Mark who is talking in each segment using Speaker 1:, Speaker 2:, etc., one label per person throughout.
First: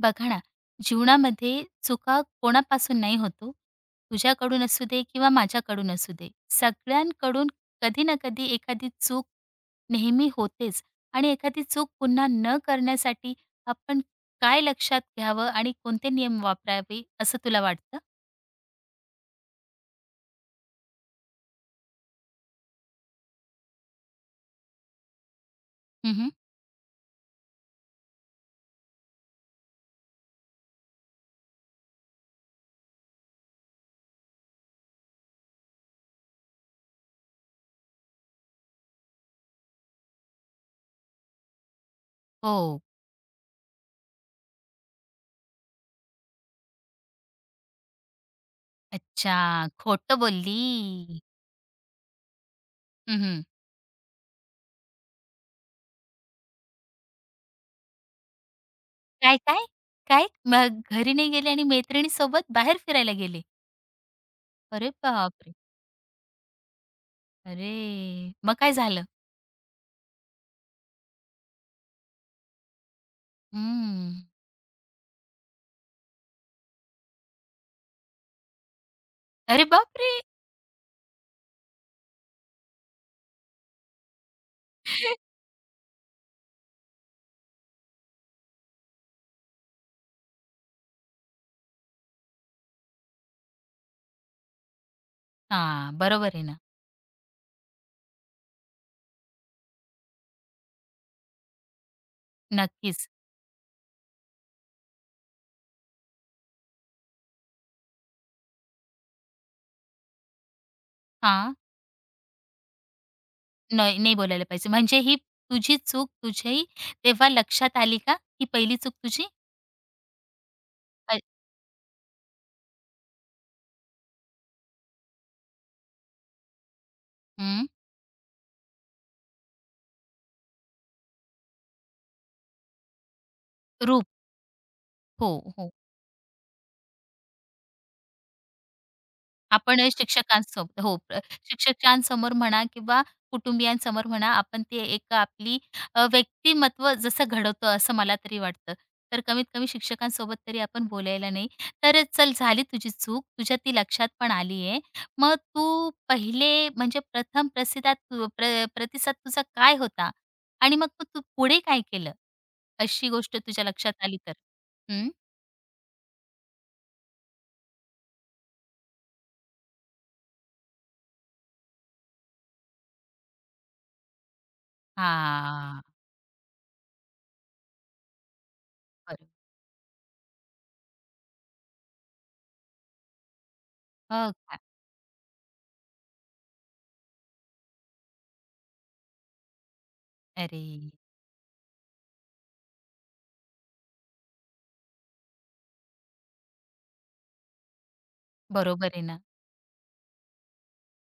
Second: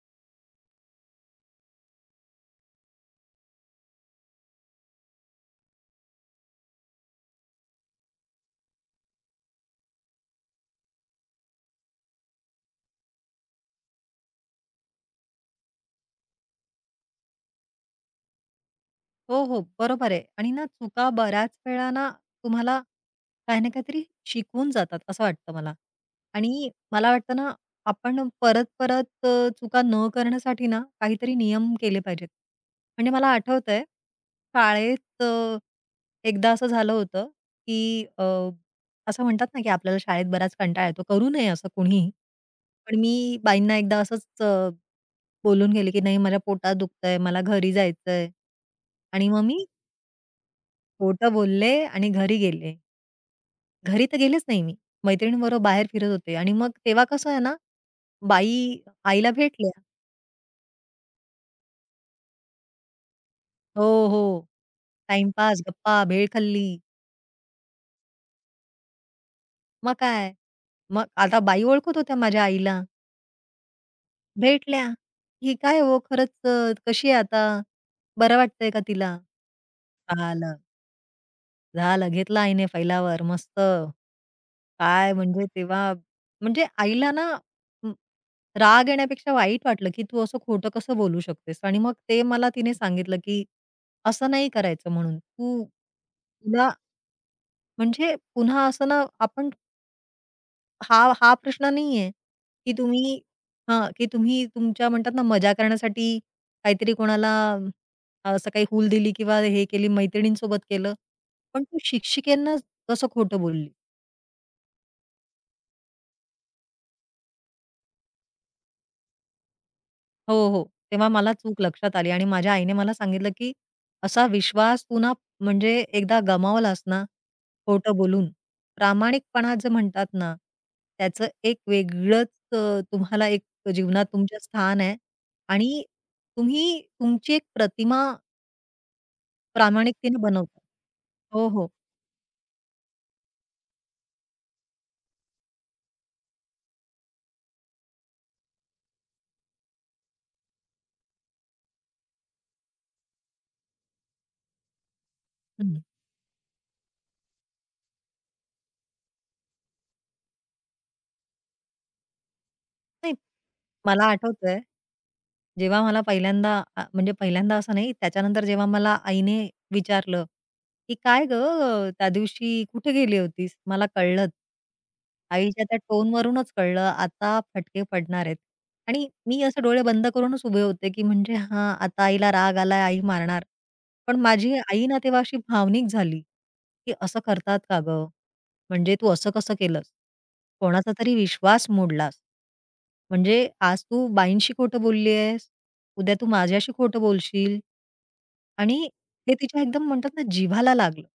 Speaker 1: बघा ना, जीवनामध्ये चुका कोणापासून नाही होतो. तुझ्याकडून असू दे किंवा माझ्याकडून असू दे, सगळ्यांकडून कधी ना कधी एखादी चूक नेहमी होतेच आणि एखादी चूक पुन्हा न करण्यासाठी आपण काय लक्षात घ्यावं आणि कोणते नियम वापरावे असं तुला वाटतं?
Speaker 2: हो, हो. बरोबर आहे. आणि ना चुका बऱ्याच वेळा ना तुम्हाला काही ना काहीतरी शिकवून जातात असं वाटतं मला.
Speaker 1: हं,
Speaker 2: आणि मला वाटतं ना आपण परत-परत चुका न करण्यासाठी ना काहीतरी नियम केले पाहिजेत. म्हणजे मला आठवतंय शाळेत एकदा असं झालं होतं, की असं म्हणतात ना, की आपल्याला शाळेत बराच कंटाळा येतो. करू नये असं कुणीही.
Speaker 1: हो.
Speaker 2: पण मी बाईंना एकदा असंच बोलून गेले, की "नाही मला पोटात दुखतंय, मला घरी जायचंय." आणि
Speaker 1: अच्छा,
Speaker 2: मग मी
Speaker 1: खोटं बोलली.
Speaker 2: खोटं बोलले आणि घरी गेले.
Speaker 1: हं.
Speaker 2: घरी तर गेलेच नाही मी. मैत्रिणींबरोबर बाहेर फिरत होते आणि मग तेव्हा कसं आहे ना, बाई आईला
Speaker 1: काय, काय?
Speaker 2: भेटल्या.
Speaker 1: काय? मग घरी नाही गेले आणि मैत्रिणीसोबत बाहेर फिरायला गेले.
Speaker 2: हो, हो.
Speaker 1: अरे बापरे!
Speaker 2: टाईमपास, गप्पा, भेळ खाल्ली.
Speaker 1: अरे, मग काय झालं?
Speaker 2: मग काय? मग आता बाई ओळखत होत्या माझ्या आईला.
Speaker 1: हम्म.
Speaker 2: भेटल्या. "ही काय हो खरंच कशी आहे आता? बरं वाटतंय का तिला?"
Speaker 1: अरे बापरे!
Speaker 2: झालं, झालं. घेतला आईने फैलावर मस्त. काय म्हणजे तेव्हा म्हणजे आईला ना म, राग येण्यापेक्षा वाईट वाटलं की तू असं खोटं कसं बोलू शकतेस आणि मग ते मला तिने सांगितलं की असं नाही करायचं म्हणून तू
Speaker 1: हां, बरोबर आहे ना.
Speaker 2: तुला म्हणजे पुन्हा असं ना आपण हा हा प्रश्न नाहीये की
Speaker 1: नक्कीच.
Speaker 2: तुम्ही हा की तुम्ही तुमच्या म्हणतात ना मजा करण्यासाठी काहीतरी कोणाला असं काही हूल दिली किंवा हे केली मैत्रिणींसोबत केलं
Speaker 1: हां.
Speaker 2: पण तू शिक्षिकेंना कसं खोटं बोलली.
Speaker 1: नाही, नाही बोलायला पाहिजे. म्हणजे ही तुझी चूक तुझी तेव्हा लक्षात आली का? ही पहिली चूक तुझी?
Speaker 2: हो, हो. तेव्हा
Speaker 1: अ
Speaker 2: मला चूक लक्षात आली आणि माझ्या आईने मला सांगितलं, की "असा विश्वास तू ना म्हणजे एकदा गमावलास ना
Speaker 1: हं.
Speaker 2: खोटं बोलून, प्रामाणिकपणा जे म्हणतात ना, त्याचं एक वेगळंच तुम्हाला एक जीवनात
Speaker 1: रूप.
Speaker 2: तुमचं स्थान आहे
Speaker 1: हो, हो.
Speaker 2: आणि तुम्ही तुमची एक प्रतिमा
Speaker 1: आपण
Speaker 2: प्रामाणिकतेने बनवता."
Speaker 1: शिक्षकांसोबत हो,
Speaker 2: हो, हो.
Speaker 1: शिक्षकांसमोर म्हणा किंवा कुटुंबियांसमोर म्हणा, आपण ते एक आपली व्यक्तिमत्व जसं घडवतो असं मला तरी वाटतं. तर कमीत कमी शिक्षकांसोबत तरी आपण बोलायला नाही. तर चल झाली तुझी चूक, तुझ्या ती लक्षात पण आली आहे. मग
Speaker 2: हं.
Speaker 1: तू पहिले म्हणजे प्रथम प्रसिदात तू प्रतिसाद तुझा काय होता? आणि मग तू तू पुढे काय केलं? अशी
Speaker 2: नाही,
Speaker 1: गोष्ट तुझ्या लक्षात
Speaker 2: मला
Speaker 1: आली तर?
Speaker 2: आठवतंय
Speaker 1: हं.
Speaker 2: जेव्हा मला पहिल्यांदा म्हणजे पहिल्यांदा असं नाही, त्याच्यानंतर जेव्हा मला आईने विचारलं, की "काय गं, त्या दिवशी कुठे गेली होतीस?" मला कळलंच. आईच्या त्या
Speaker 1: हां,
Speaker 2: टोनवरूनच कळलं, आता फटके पडणार आहेत. आणि
Speaker 1: बरोबर.
Speaker 2: मी असं डोळे बंद करूनच उभे होते, की म्हणजे हां, आता आईला राग आलाय, आई मारणार. पण
Speaker 1: हो
Speaker 2: माझी
Speaker 1: का?
Speaker 2: आई ना तेव्हा अशी भावनिक झाली, की "असं करतात का गं?" म्हणजे तू असं कसं केलंस?
Speaker 1: अरे!
Speaker 2: कोणाचा तरी विश्वास मोडलास. म्हणजे आज तू बाईंशी खोटं बोलली आहेस, उद्या तू माझ्याशी खोटं बोलशील. आणि
Speaker 1: बरोबर आहे ना.
Speaker 2: हे तिच्या एकदम म्हणतात ना, जिव्हाला लागलं.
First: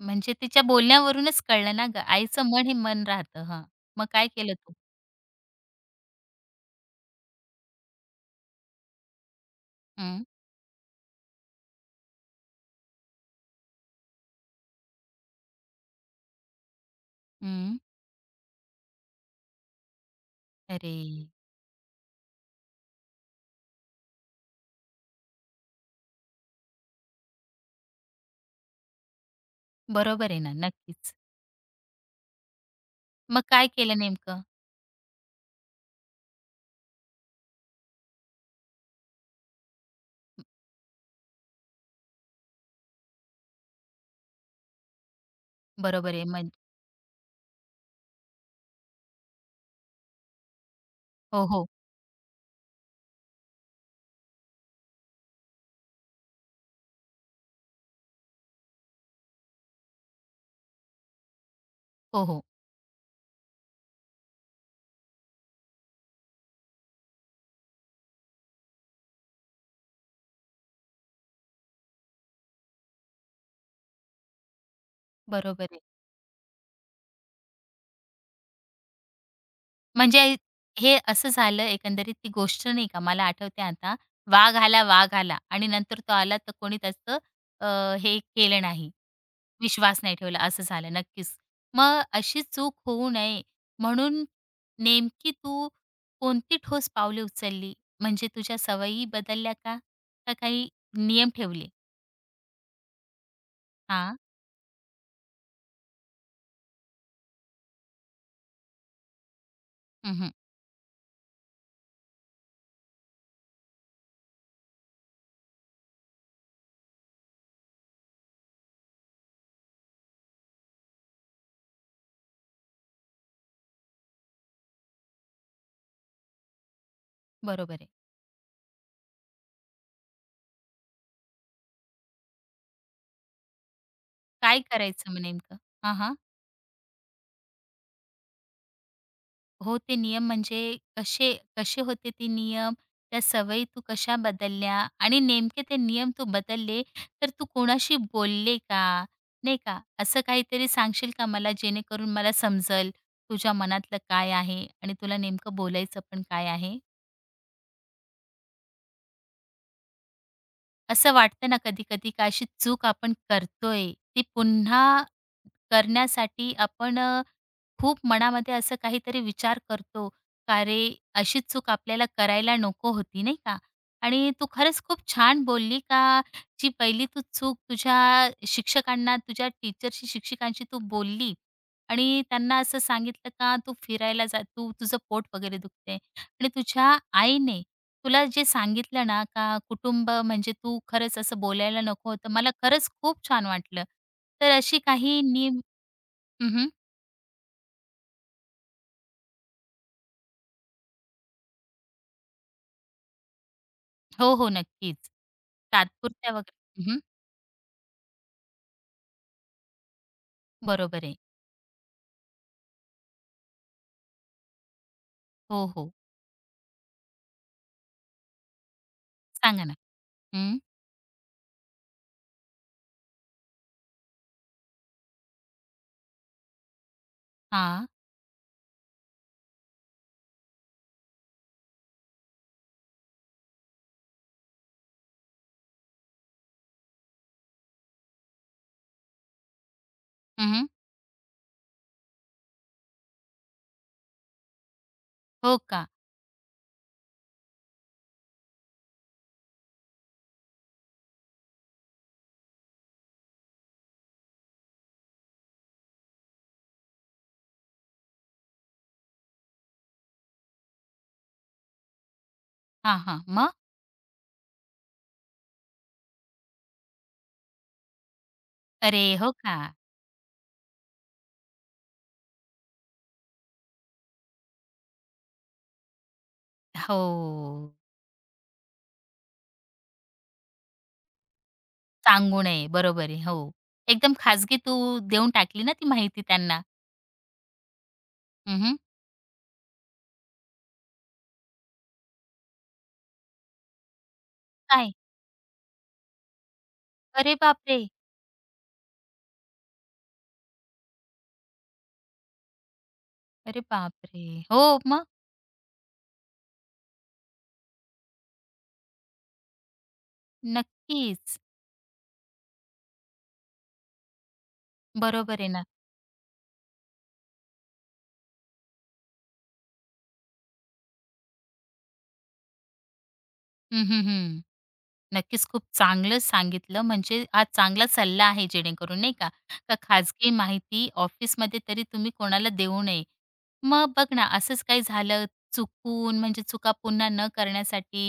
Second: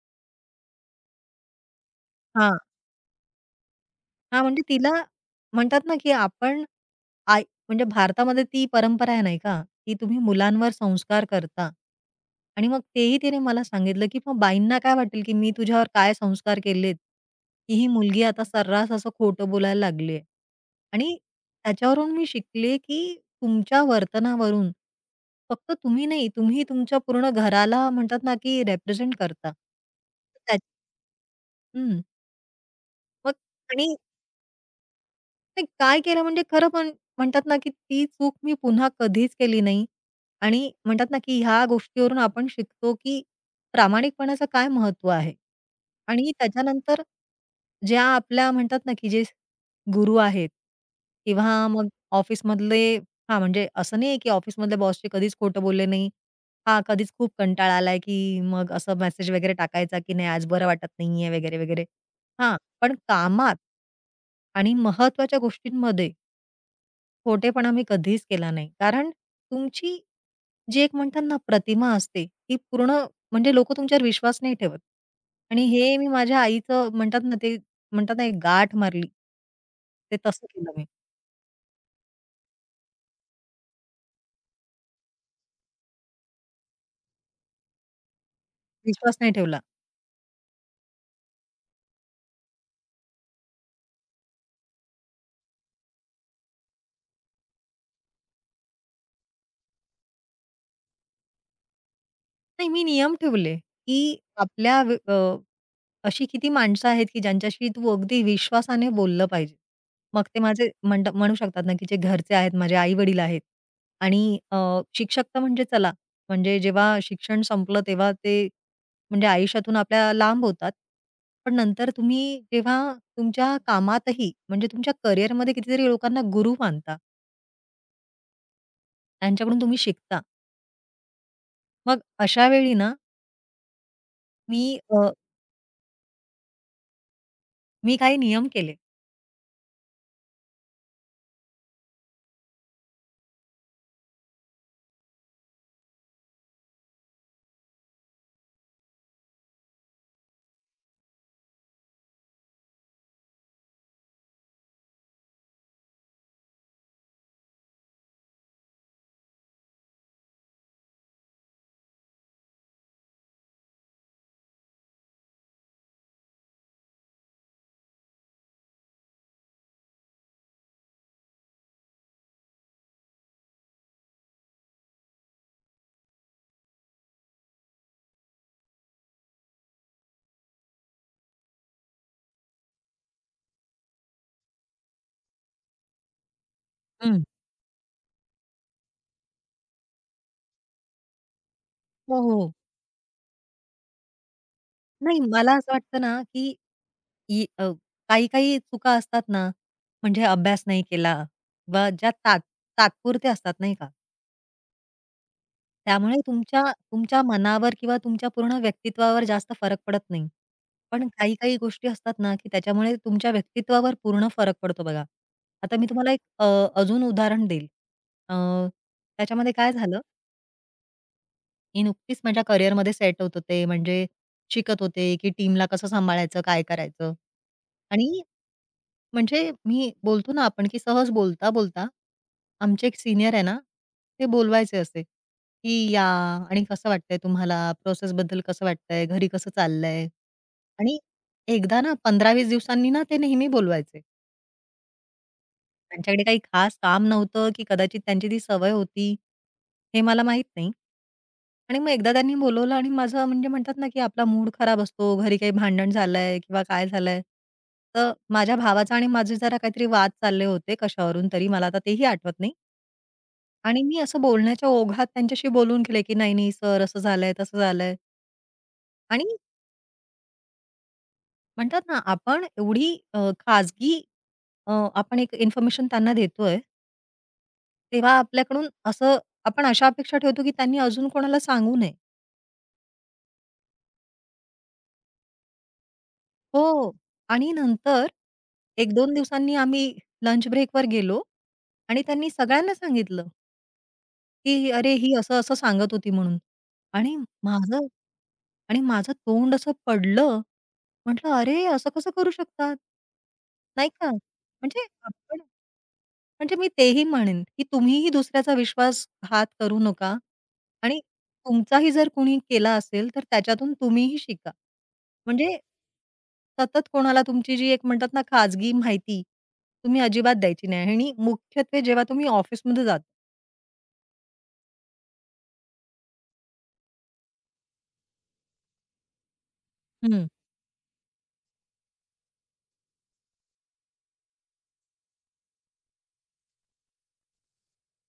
Speaker 1: म्हणजे तिच्या बोलण्यावरूनच कळलं ना गं, आईचं
Speaker 2: हां.
Speaker 1: मन हे मन राहतं. हां. मग काय
Speaker 2: हां,
Speaker 1: केलं
Speaker 2: म्हणजे
Speaker 1: तू?
Speaker 2: तिला म्हणतात ना, की आपण आई म्हणजे भारतामध्ये ती परंपरा आहे नाही का, की तुम्ही
Speaker 1: हं,
Speaker 2: मुलांवर संस्कार करता. आणि मग तेही तिने मला सांगितलं, की मग बाईंना काय वाटेल, की मी तुझ्यावर काय संस्कार केलेत, की
Speaker 1: हं.
Speaker 2: ही मुलगी आता सर्रास असं खोटं बोलायला लागली आहे.
Speaker 1: अरे!
Speaker 2: आणि त्याच्यावरून मी शिकले, की तुमच्या वर्तनावरून फक्त तुम्ही नाही, तुम्ही तुमच्या पूर्ण घराला म्हणतात ना, की रिप्रेझेंट करता.
Speaker 1: बरोबर आहे ना,
Speaker 2: त्या
Speaker 1: नक्कीच.
Speaker 2: हं. मग
Speaker 1: मग काय
Speaker 2: आणि
Speaker 1: केलं नेमकं?
Speaker 2: नाही, काय केलं म्हणजे खरं पण म्हणतात ना, की ती चूक मी पुन्हा कधीच केली नाही आणि म्हणतात ना, की ह्या गोष्टीवरून आपण शिकतो, की प्रामाणिकपणाचं काय महत्त्व आहे
Speaker 1: बरोबर आहे.
Speaker 2: आणि त्याच्यानंतर ज्या आपल्या म्हणतात ना, की जे गुरु आहेत
Speaker 1: हो,
Speaker 2: किंवा
Speaker 1: हो.
Speaker 2: मग ऑफिसमधले. हां, म्हणजे असं नाही आहे, की ऑफिसमधल्या बॉसशी कधीच खोटं बोलले नाही. हां, कधीच खूप कंटाळा आलाय, की मग असं मेसेज वगैरे टाकायचा, की "नाही, आज बरं वाटत नाहीये" वगैरे, वगैरे.
Speaker 1: हो, हो.
Speaker 2: हां, पण कामात आणि महत्त्वाच्या गोष्टींमध्ये खोटेपणा मी कधीच केला नाही. कारण तुमची जी एक म्हणतात ना प्रतिमा असते, ती पूर्ण म्हणजे लोकं तुमच्यावर विश्वास नाही ठेवत. आणि
Speaker 1: बरोबर आहे.
Speaker 2: हे मी माझ्या आईचं म्हणतात ना ते म्हणतात ना एक गाठ मारली. ते
Speaker 1: म्हणजे
Speaker 2: तसं केलं मी.
Speaker 1: हे असं झालं एकंदरीत ती गोष्ट नाही का मला आठवते आता, वाघ आला, वाघ आला आणि नंतर तो आला तर कोणी त्याचं हे केलं नाही.
Speaker 2: विश्वास नाही ठेवला.
Speaker 1: विश्वास नाही ठेवला असं झालं नक्कीच. मग अशी चूक होऊ नये म्हणून नेमकी तू कोणती ठोस पावले उचलली? म्हणजे तुझ्या सवयी बदलल्या का? का काही नियम ठेवले?
Speaker 2: नाही, मी नियम ठेवले, की
Speaker 1: हां.
Speaker 2: आपल्या अशी किती माणसं आहेत, की ज्यांच्याशी तू अगदी विश्वासाने बोललं पाहिजे.
Speaker 1: हं,
Speaker 2: मग
Speaker 1: हं.
Speaker 2: ते माझे म्हणू शकतात ना, की जे घरचे आहेत, माझे आई-वडील आहेत आणि शिक्षक तर म्हणजे चला, म्हणजे जेव्हा शिक्षण संपलं तेव्हा ते म्हणजे आयुष्यातून आपल्या लांब होतात. पण नंतर तुम्ही जेव्हा तुमच्या कामातही म्हणजे तुमच्या करिअरमध्ये कितीतरी लोकांना गुरु मानता,
Speaker 1: बरोबर आहे.
Speaker 2: त्यांच्याकडून तुम्ही शिकता. मग अशा वेळी ना,
Speaker 1: काय
Speaker 2: मी अ,
Speaker 1: करायचं मग नेमकं? हां,
Speaker 2: मी काही नियम केले.
Speaker 1: हो, ते नियम म्हणजे कसे कसे होते ते नियम? त्या सवयी तू कशा बदलल्या? आणि नेमके ते नियम तू बदलले, तर तू कोणाशी बोलले का? नाही का? असं काहीतरी सांगशील का मला, जेणेकरून मला समजेल तुझ्या मनातलं काय आहे आणि तुला नेमकं बोलायचं पण काय आहे? असं वाटतं ना कधी-कधी का अशी चूक आपण करतोय, ती पुन्हा करण्यासाठी आपण खूप मनामध्ये असं काहीतरी विचार करतो. का रे, अशी चूक आपल्याला करायला नको होती, नाही का? आणि तू खरंच खूप छान बोलली का जी पहिली तू चूक तुझ्या शिक्षकांना, तुझ्या टीचरशी, शिक्षिकांशी तू बोलली आणि त्यांना असं सांगितलं का तू फिरायला जा, तू तुझं पोट वगैरे दुखते आणि तुझ्या
Speaker 2: हं.
Speaker 1: आईने तुला जे सांगितलं ना का कुटुंब म्हणजे तू खरंच असं बोलायला नको
Speaker 2: हो,
Speaker 1: होतं. मला
Speaker 2: हो.
Speaker 1: खरंच खूप छान वाटलं. तर अशी
Speaker 2: नाही,
Speaker 1: काही
Speaker 2: मला
Speaker 1: नियम.
Speaker 2: असं वाटतं ना, की
Speaker 1: हं, हं.
Speaker 2: ही काही-काही चुका असतात ना, म्हणजे अभ्यास नाही केला किंवा ज्या तात्पुरत्या असतात नाही का?
Speaker 1: हो, हो. नक्कीच.
Speaker 2: त्यामुळे
Speaker 1: तात्पुरत्या
Speaker 2: तुमच्या
Speaker 1: वगैरे. हं, हं.
Speaker 2: तुमच्या मनावर किंवा तुमच्या पूर्ण व्यक्तित्वावर जास्त फरक पडत नाही.
Speaker 1: बरोबर
Speaker 2: पण
Speaker 1: आहे.
Speaker 2: काही-काही गोष्टी असतात ना, की त्याच्यामुळे तुमच्या व्यक्तित्वावर पूर्ण फरक पडतो बघा.
Speaker 1: हो,
Speaker 2: आता मी
Speaker 1: हो.
Speaker 2: तुम्हाला एक अजून उदाहरण देईल. अ, त्याच्यामध्ये
Speaker 1: सांगा
Speaker 2: काय
Speaker 1: ना.
Speaker 2: झालं,
Speaker 1: हं.
Speaker 2: मी नुकतीच माझ्या करिअरमध्ये सेट होत होते. म्हणजे शिकत होते, की टीमला कसं सांभाळायचं, काय करायचं?
Speaker 1: हां.
Speaker 2: आणि म्हणजे मी बोलतो ना आपण, की सहज बोलता-बोलता आमचे एक सीनियर आहे ना, ते बोलवायचे असे, की "या आणि कसं वाटतंय तुम्हाला? प्रोसेसबद्दल कसं वाटतंय? घरी कसं चाललंय?"
Speaker 1: हं, हं.
Speaker 2: आणि एकदा ना 15-20 दिवसांनी ना ते नेहमी बोलवायचे.
Speaker 1: हो का?
Speaker 2: त्यांच्याकडे काही खास काम नव्हतं, की कदाचित त्यांची ती सवय होती, हे मला माहीत नाही. आणि मग एकदा त्यांनी बोलवलं आणि माझं म्हणजे म्हणतात ना, की आपला मूड खराब असतो, घरी काही भांडण झालंय किंवा काय झालंय. तर माझ्या भावाचा आणि माझे जरा काहीतरी वाद चालले होते कशावरून तरी, मला आता तेही आठवत नाही.
Speaker 1: हां, हां. मग?
Speaker 2: आणि मी असं बोलण्याच्या ओघात त्यांच्याशी बोलून गेले, की "नाही, नाही सर असं झालंय, तसं झालंय."
Speaker 1: अरे, हो
Speaker 2: आणि
Speaker 1: का?
Speaker 2: म्हणतात ना, आपण एवढी खाजगी आपण एक इन्फॉर्मेशन त्यांना देतोय,
Speaker 1: हो.
Speaker 2: तेव्हा आपल्याकडून असं आपण अशा अपेक्षा ठेवतो, की त्यांनी अजून कोणाला सांगू नये.
Speaker 1: सांगू नये. बरोबर आहे. हो. एकदम खाजगी तू देऊन टाकली ना ती माहिती त्यांना.
Speaker 2: हो. आणि नंतर
Speaker 1: हं, हं.
Speaker 2: एक 2 दिवसांनी आम्ही लंच ब्रेकवर गेलो आणि त्यांनी सगळ्यांना सांगितलं, की "अरे,
Speaker 1: काय?
Speaker 2: ही असं-असं सांगत होती" म्हणून. आणि
Speaker 1: अरे
Speaker 2: माझं
Speaker 1: बापरे!
Speaker 2: आणि माझं तोंड असं पडलं. म्हटलं, "अरे, असं कसं करू शकतात?"
Speaker 1: अरे
Speaker 2: नाही का?
Speaker 1: बापरे! हो,
Speaker 2: म्हणजे
Speaker 1: मग?
Speaker 2: आपण म्हणजे मी तेही म्हणेन, की तुम्हीही दुसऱ्याचा विश्वासघात करू नका आणि
Speaker 1: नक्कीच.
Speaker 2: तुमचाही जर कुणी केला असेल, तर त्याच्यातून तुम्हीही शिका.
Speaker 1: बरोबर आहे
Speaker 2: म्हणजे
Speaker 1: ना.
Speaker 2: सतत कोणाला तुमची जी एक म्हणतात ना, खाजगी माहिती तुम्ही अजिबात द्यायची नाही आणि मुख्यत्वे जेव्हा तुम्ही ऑफिसमध्ये जाता.
Speaker 1: हं, हं, हं. नक्कीच खूप चांगलं सांगितलं म्हणजे हा चांगला सल्ला आहे जेणेकरून नाही का का
Speaker 2: हं.
Speaker 1: खाजगी माहिती ऑफिसमध्ये तरी तुम्ही कोणाला देऊ नये. मग बघ ना असंच काही झालं चुकून म्हणजे चुका पुन्हा न करण्यासाठी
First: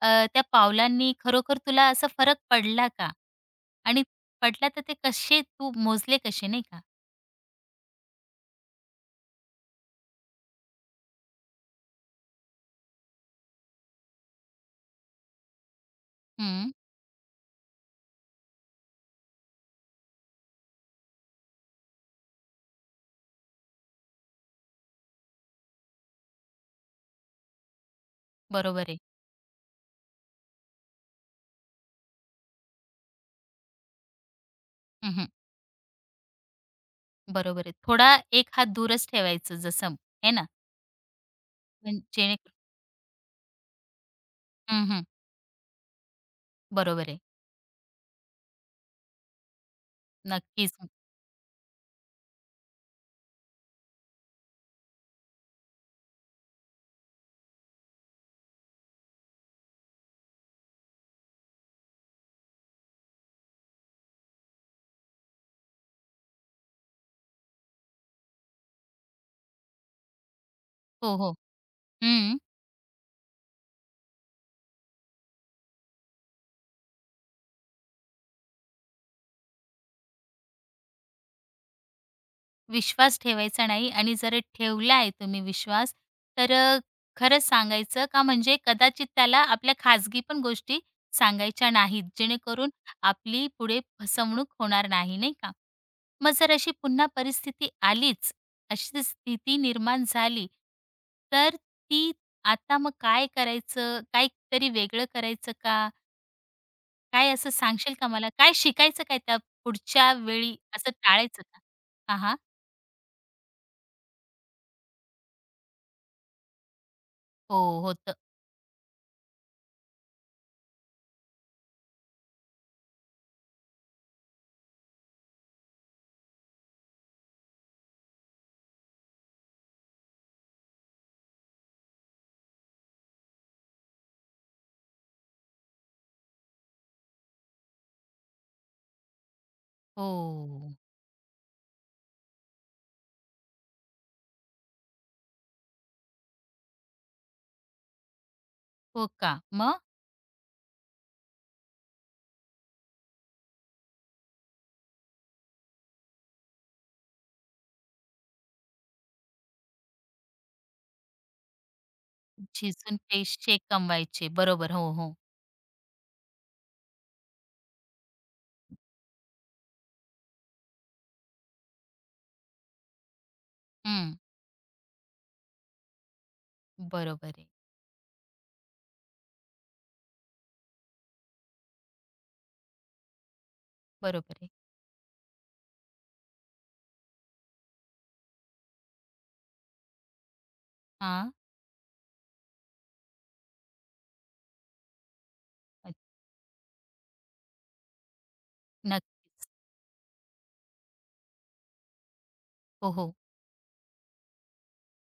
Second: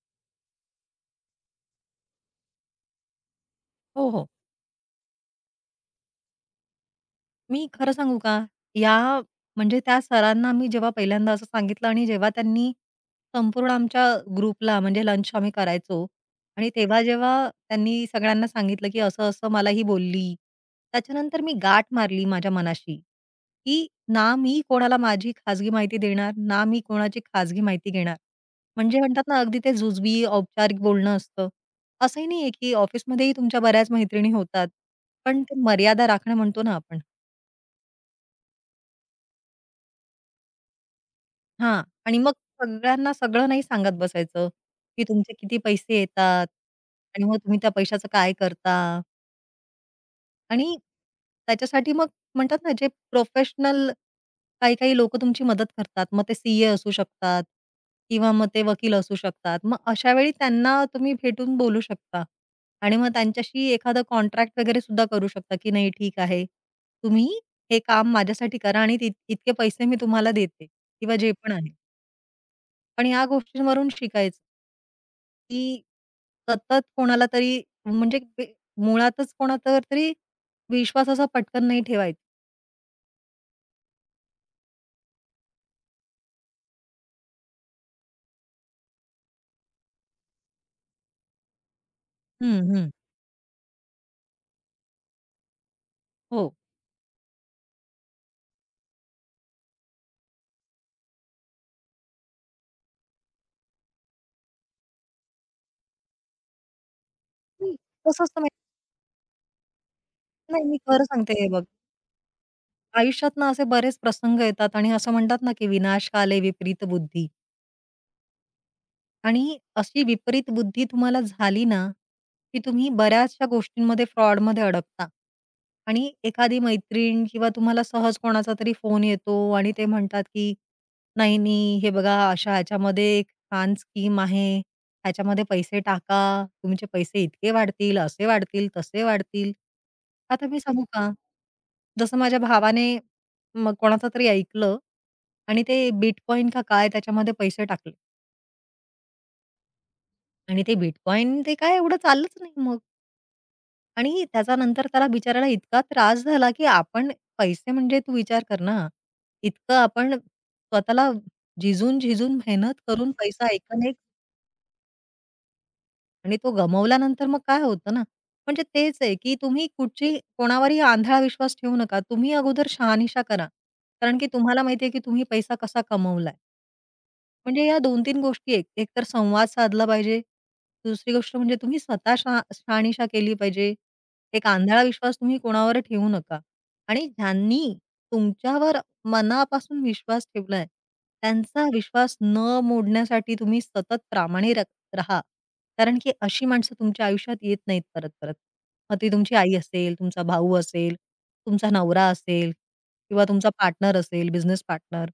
Speaker 1: अ, त्या पावलांनी खरोखर तुला असा फरक पडला का? आणि
Speaker 2: हो, हो.
Speaker 1: पडला तर ते कसे तू मोजले कसे नाही का?
Speaker 2: मी खरं सांगू का? या म्हणजे त्या सरांना मी जेव्हा पहिल्यांदा असं सांगितलं आणि जेव्हा त्यांनी संपूर्ण आमच्या ग्रुपला म्हणजे लंच आम्ही करायचो आणि
Speaker 1: हं,
Speaker 2: तेव्हा जेव्हा त्यांनी सगळ्यांना सांगितलं, की असं-असं मला ही बोलली. त्याच्यानंतर मी गाठ मारली माझ्या मनाशी, की ना मी कोणाला माझी खाजगी माहिती देणार, ना मी कोणाची खाजगी माहिती घेणार.
Speaker 1: बरोबर
Speaker 2: म्हणजे
Speaker 1: आहे.
Speaker 2: म्हणतात ना अगदी ते जुजबी, औपचारिक बोलणं असतं. असंही नाहीये, की ऑफिसमध्येही तुमच्या बऱ्याच मैत्रिणी होतात.
Speaker 1: हं, हं.
Speaker 2: पण ते मर्यादा राखणं म्हणतो ना आपण.
Speaker 1: बरोबर आहे. थोडा एक हात दूरच ठेवायचं जसं आहे ना?
Speaker 2: हां.
Speaker 1: म्हणजे
Speaker 2: आणि मग
Speaker 1: जेणेकरून.
Speaker 2: सगळ्यांना सगळं नाही सांगत बसायचं,
Speaker 1: हं,
Speaker 2: की
Speaker 1: हं.
Speaker 2: तुमचे किती पैसे येतात
Speaker 1: बरोबर आहे.
Speaker 2: आणि मग तुम्ही त्या पैशाचं काय करता आणि
Speaker 1: नक्कीच.
Speaker 2: त्याच्यासाठी मग म्हणतात ना, जे प्रोफेशनल काही-काही लोकं तुमची मदत करतात. मग ते सीए असू शकतात किंवा मग ते वकील असू शकतात. मग अशा वेळी त्यांना तुम्ही भेटून बोलू शकता आणि मग त्यांच्याशी एखादं कॉन्ट्रॅक्ट वगैरे सुद्धा करू शकता, की नाही ठीक आहे. तुम्ही हे काम माझ्यासाठी करा आणि इतके पैसे मी तुम्हाला देते किंवा
Speaker 1: हो,
Speaker 2: जे
Speaker 1: हो.
Speaker 2: पण आहे.
Speaker 1: हं.
Speaker 2: पण ह्या गोष्टींवरून शिकायचं, की सतत कोणाला तरी म्हणजे मुळातच कोणावर तरी विश्वास असा पटकन नाही ठेवायचा.
Speaker 1: विश्वास ठेवायचा नाही आणि जर ठेवला ठेवलाय तुम्ही विश्वास, तर खरंच सांगायचं का म्हणजे कदाचित त्याला आपल्या खाजगी पण गोष्टी सांगायच्या नाहीत,
Speaker 2: हं,
Speaker 1: जेणेकरून
Speaker 2: हं.
Speaker 1: आपली पुढे फसवणूक होणार नाही, नाही का? मग जर
Speaker 2: हो.
Speaker 1: अशी पुन्हा परिस्थिती आलीच, अशी स्थिती निर्माण झाली, तर ती आता मग काय करायचं? काहीतरी वेगळं करायचं का? काय असं
Speaker 2: की
Speaker 1: सांगशील का
Speaker 2: कसं
Speaker 1: मला?
Speaker 2: असतं
Speaker 1: काय
Speaker 2: माहिती
Speaker 1: शिकायचं काय त्या पुढच्या वेळी
Speaker 2: नाही, मी
Speaker 1: असं
Speaker 2: खरं सांगते
Speaker 1: टाळायचं
Speaker 2: हे
Speaker 1: का?
Speaker 2: बघ,
Speaker 1: हां, हां.
Speaker 2: आयुष्यात ना असे बरेच प्रसंग येतात आणि असं म्हणतात ना, की विनाश काले विपरीत बुद्धी.
Speaker 1: हो, होतं.
Speaker 2: आणि अशी विपरीत बुद्धी तुम्हाला झाली ना, की तुम्ही बऱ्याचशा गोष्टींमध्ये फ्रॉडमध्ये अडकता. आणि एखादी मैत्रीण किंवा तुम्हाला सहज कोणाचा तरी फोन येतो आणि ते म्हणतात, की "नाही, नाही, हे बघा अशा ह्याच्यामध्ये एक छान स्कीम आहे. ह्याच्यामध्ये पैसे टाका. तुमचे पैसे इतके वाढतील, असे वाढतील, तसे वाढतील." आता मी
Speaker 1: हो.
Speaker 2: सांगू का? जसं माझ्या भावाने मग कोणाचं तरी ऐकलं आणि ते बिटकॉइन का काय त्याच्यामध्ये पैसे टाकले.
Speaker 1: हो का? मग?
Speaker 2: आणि ते बिटकॉइन ते काय एवढं चाललंच नाही मग. आणि त्याच्यानंतर त्याला बिचाऱ्याला इतका त्रास झाला, की आपण पैसे म्हणजे तू विचार कर ना, इतकं आपण स्वतःला झिजून-झिजून मेहनत
Speaker 1: झिजून
Speaker 2: करून पैसा
Speaker 1: पैसे
Speaker 2: एका ना,
Speaker 1: कमवायचे. बरोबर. हो, हो.
Speaker 2: आणि तो गमावल्यानंतर मग काय होतं ना, म्हणजे तेच आहे, की तुम्ही कुठची कोणावरही आंधळा विश्वास ठेवू नका. तुम्ही अगोदर शहानिशा करा.
Speaker 1: हं.
Speaker 2: कारण की तुम्हाला माहिती आहे, की तुम्ही पैसा कसा कमवलाय.
Speaker 1: बरोबर आहे.
Speaker 2: म्हणजे या 2-3 गोष्टी आहेत. एक तर संवाद साधला पाहिजे. दुसरी गोष्ट म्हणजे तुम्ही स्वतः शहानिशा केली पाहिजे.
Speaker 1: बरोबर
Speaker 2: एक
Speaker 1: आहे.
Speaker 2: आंधळा विश्वास तुम्ही कोणावर ठेवू नका आणि ज्यांनी तुमच्यावर मनापासून विश्वास ठेवलाय,
Speaker 1: हां.
Speaker 2: त्यांचा विश्वास न मोडण्यासाठी तुम्ही सतत प्रामाणिक राहा.
Speaker 1: अ,
Speaker 2: कारण की अशी माणसं तुमच्या आयुष्यात येत नाहीत परत-परत. मग ती तुमची
Speaker 1: नक्कीच.
Speaker 2: आई असेल, तुमचा भाऊ असेल, तुमचा नवरा असेल
Speaker 1: हो, हो.
Speaker 2: किंवा तुमचा पार्टनर असेल, बिझनेस पार्टनर.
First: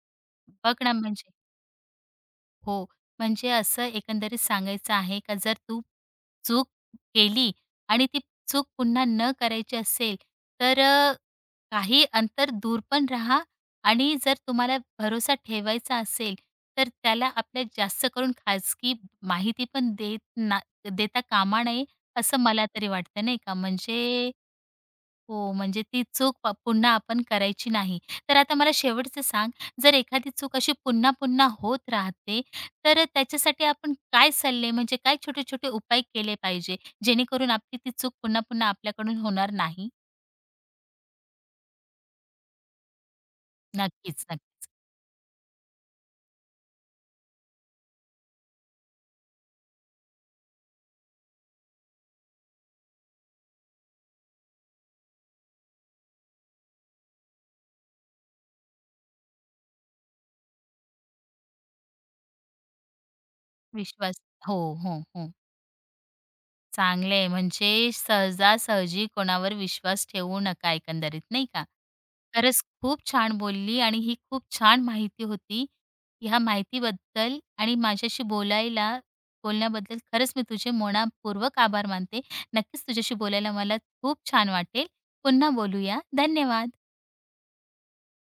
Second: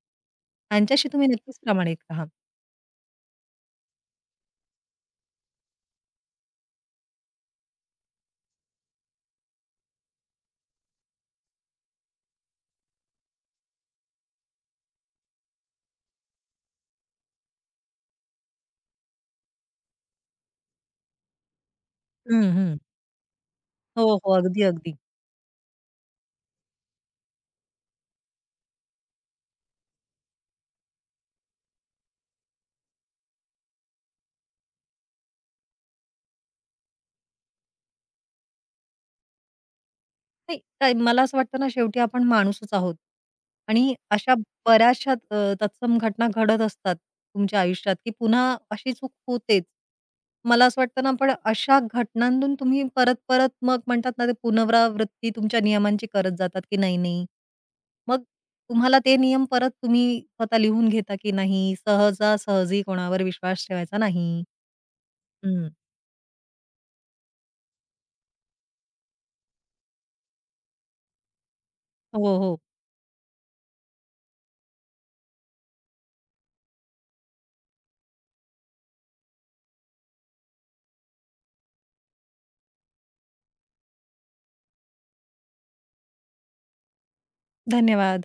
Speaker 1: बघ ना
Speaker 2: ह्यांच्याशी तुम्ही
Speaker 1: म्हणजे.
Speaker 2: नक्कीच प्रामाणिक राहा.
Speaker 1: हो. म्हणजे असं एकंदरीत सांगायचं आहे का जर तू चूक केली आणि ती चूक पुन्हा न करायची असेल, तर काही अंतर दूर पण राहा आणि जर तुम्हाला भरोसा ठेवायचा असेल, तर त्याला आपल्या जास्त करून खाजगी माहिती पण देता कामा नये, असं
Speaker 2: हं,
Speaker 1: मला
Speaker 2: हं.
Speaker 1: तरी वाटतं नाही का.
Speaker 2: हो,
Speaker 1: म्हणजे
Speaker 2: हो. अगदी, अगदी.
Speaker 1: हो, म्हणजे ती चूक पुन्हा आपण करायची नाही. तर आता मला शेवटचं सांग, जर एखादी चूक अशी पुन्हा-पुन्हा होत राहते, तर त्याच्यासाठी आपण काय सल्ले म्हणजे काय छोटे-छोटे उपाय केले पाहिजे, जेणेकरून आपली ती चूक पुन्हा-पुन्हा आपल्याकडून होणार नाही?
Speaker 2: नाही, काय मला असं वाटतं ना, शेवटी आपण माणूसच आहोत आणि
Speaker 1: नक्कीच,
Speaker 2: अशा
Speaker 1: नक्की.
Speaker 2: बऱ्याचशा तत्सम घटना घडत असतात तुमच्या आयुष्यात, की पुन्हा अशी चूक होतेच. मला असं वाटतं ना, पण अशा घटनांतून तुम्ही परत-परत मग म्हणतात ना, ते पुनरावृत्ती तुमच्या नियमांची करत जातात, की नाही, नाही. मग तुम्हाला ते नियम परत तुम्ही स्वतः लिहून घेता, की नाही सहजासहजी कोणावर विश्वास ठेवायचा
Speaker 1: विश्वास
Speaker 2: नाही.
Speaker 1: हो, हो, हो.
Speaker 2: हं.
Speaker 1: चांगलं आहे. म्हणजे सहजासहजी कोणावर विश्वास ठेवू नका एकंदरीत, नाही का?
Speaker 2: हो, हो.
Speaker 1: खरंच खूप छान बोलली आणि ही खूप छान माहिती होती. ह्या माहितीबद्दल आणि माझ्याशी बोलण्याबद्दल खरंच मी तुझे मनःपूर्वक आभार मानते. नक्कीच तुझ्याशी बोलायला मला खूप छान वाटेल. पुन्हा बोलूया. धन्यवाद.
Speaker 2: धन्यवाद.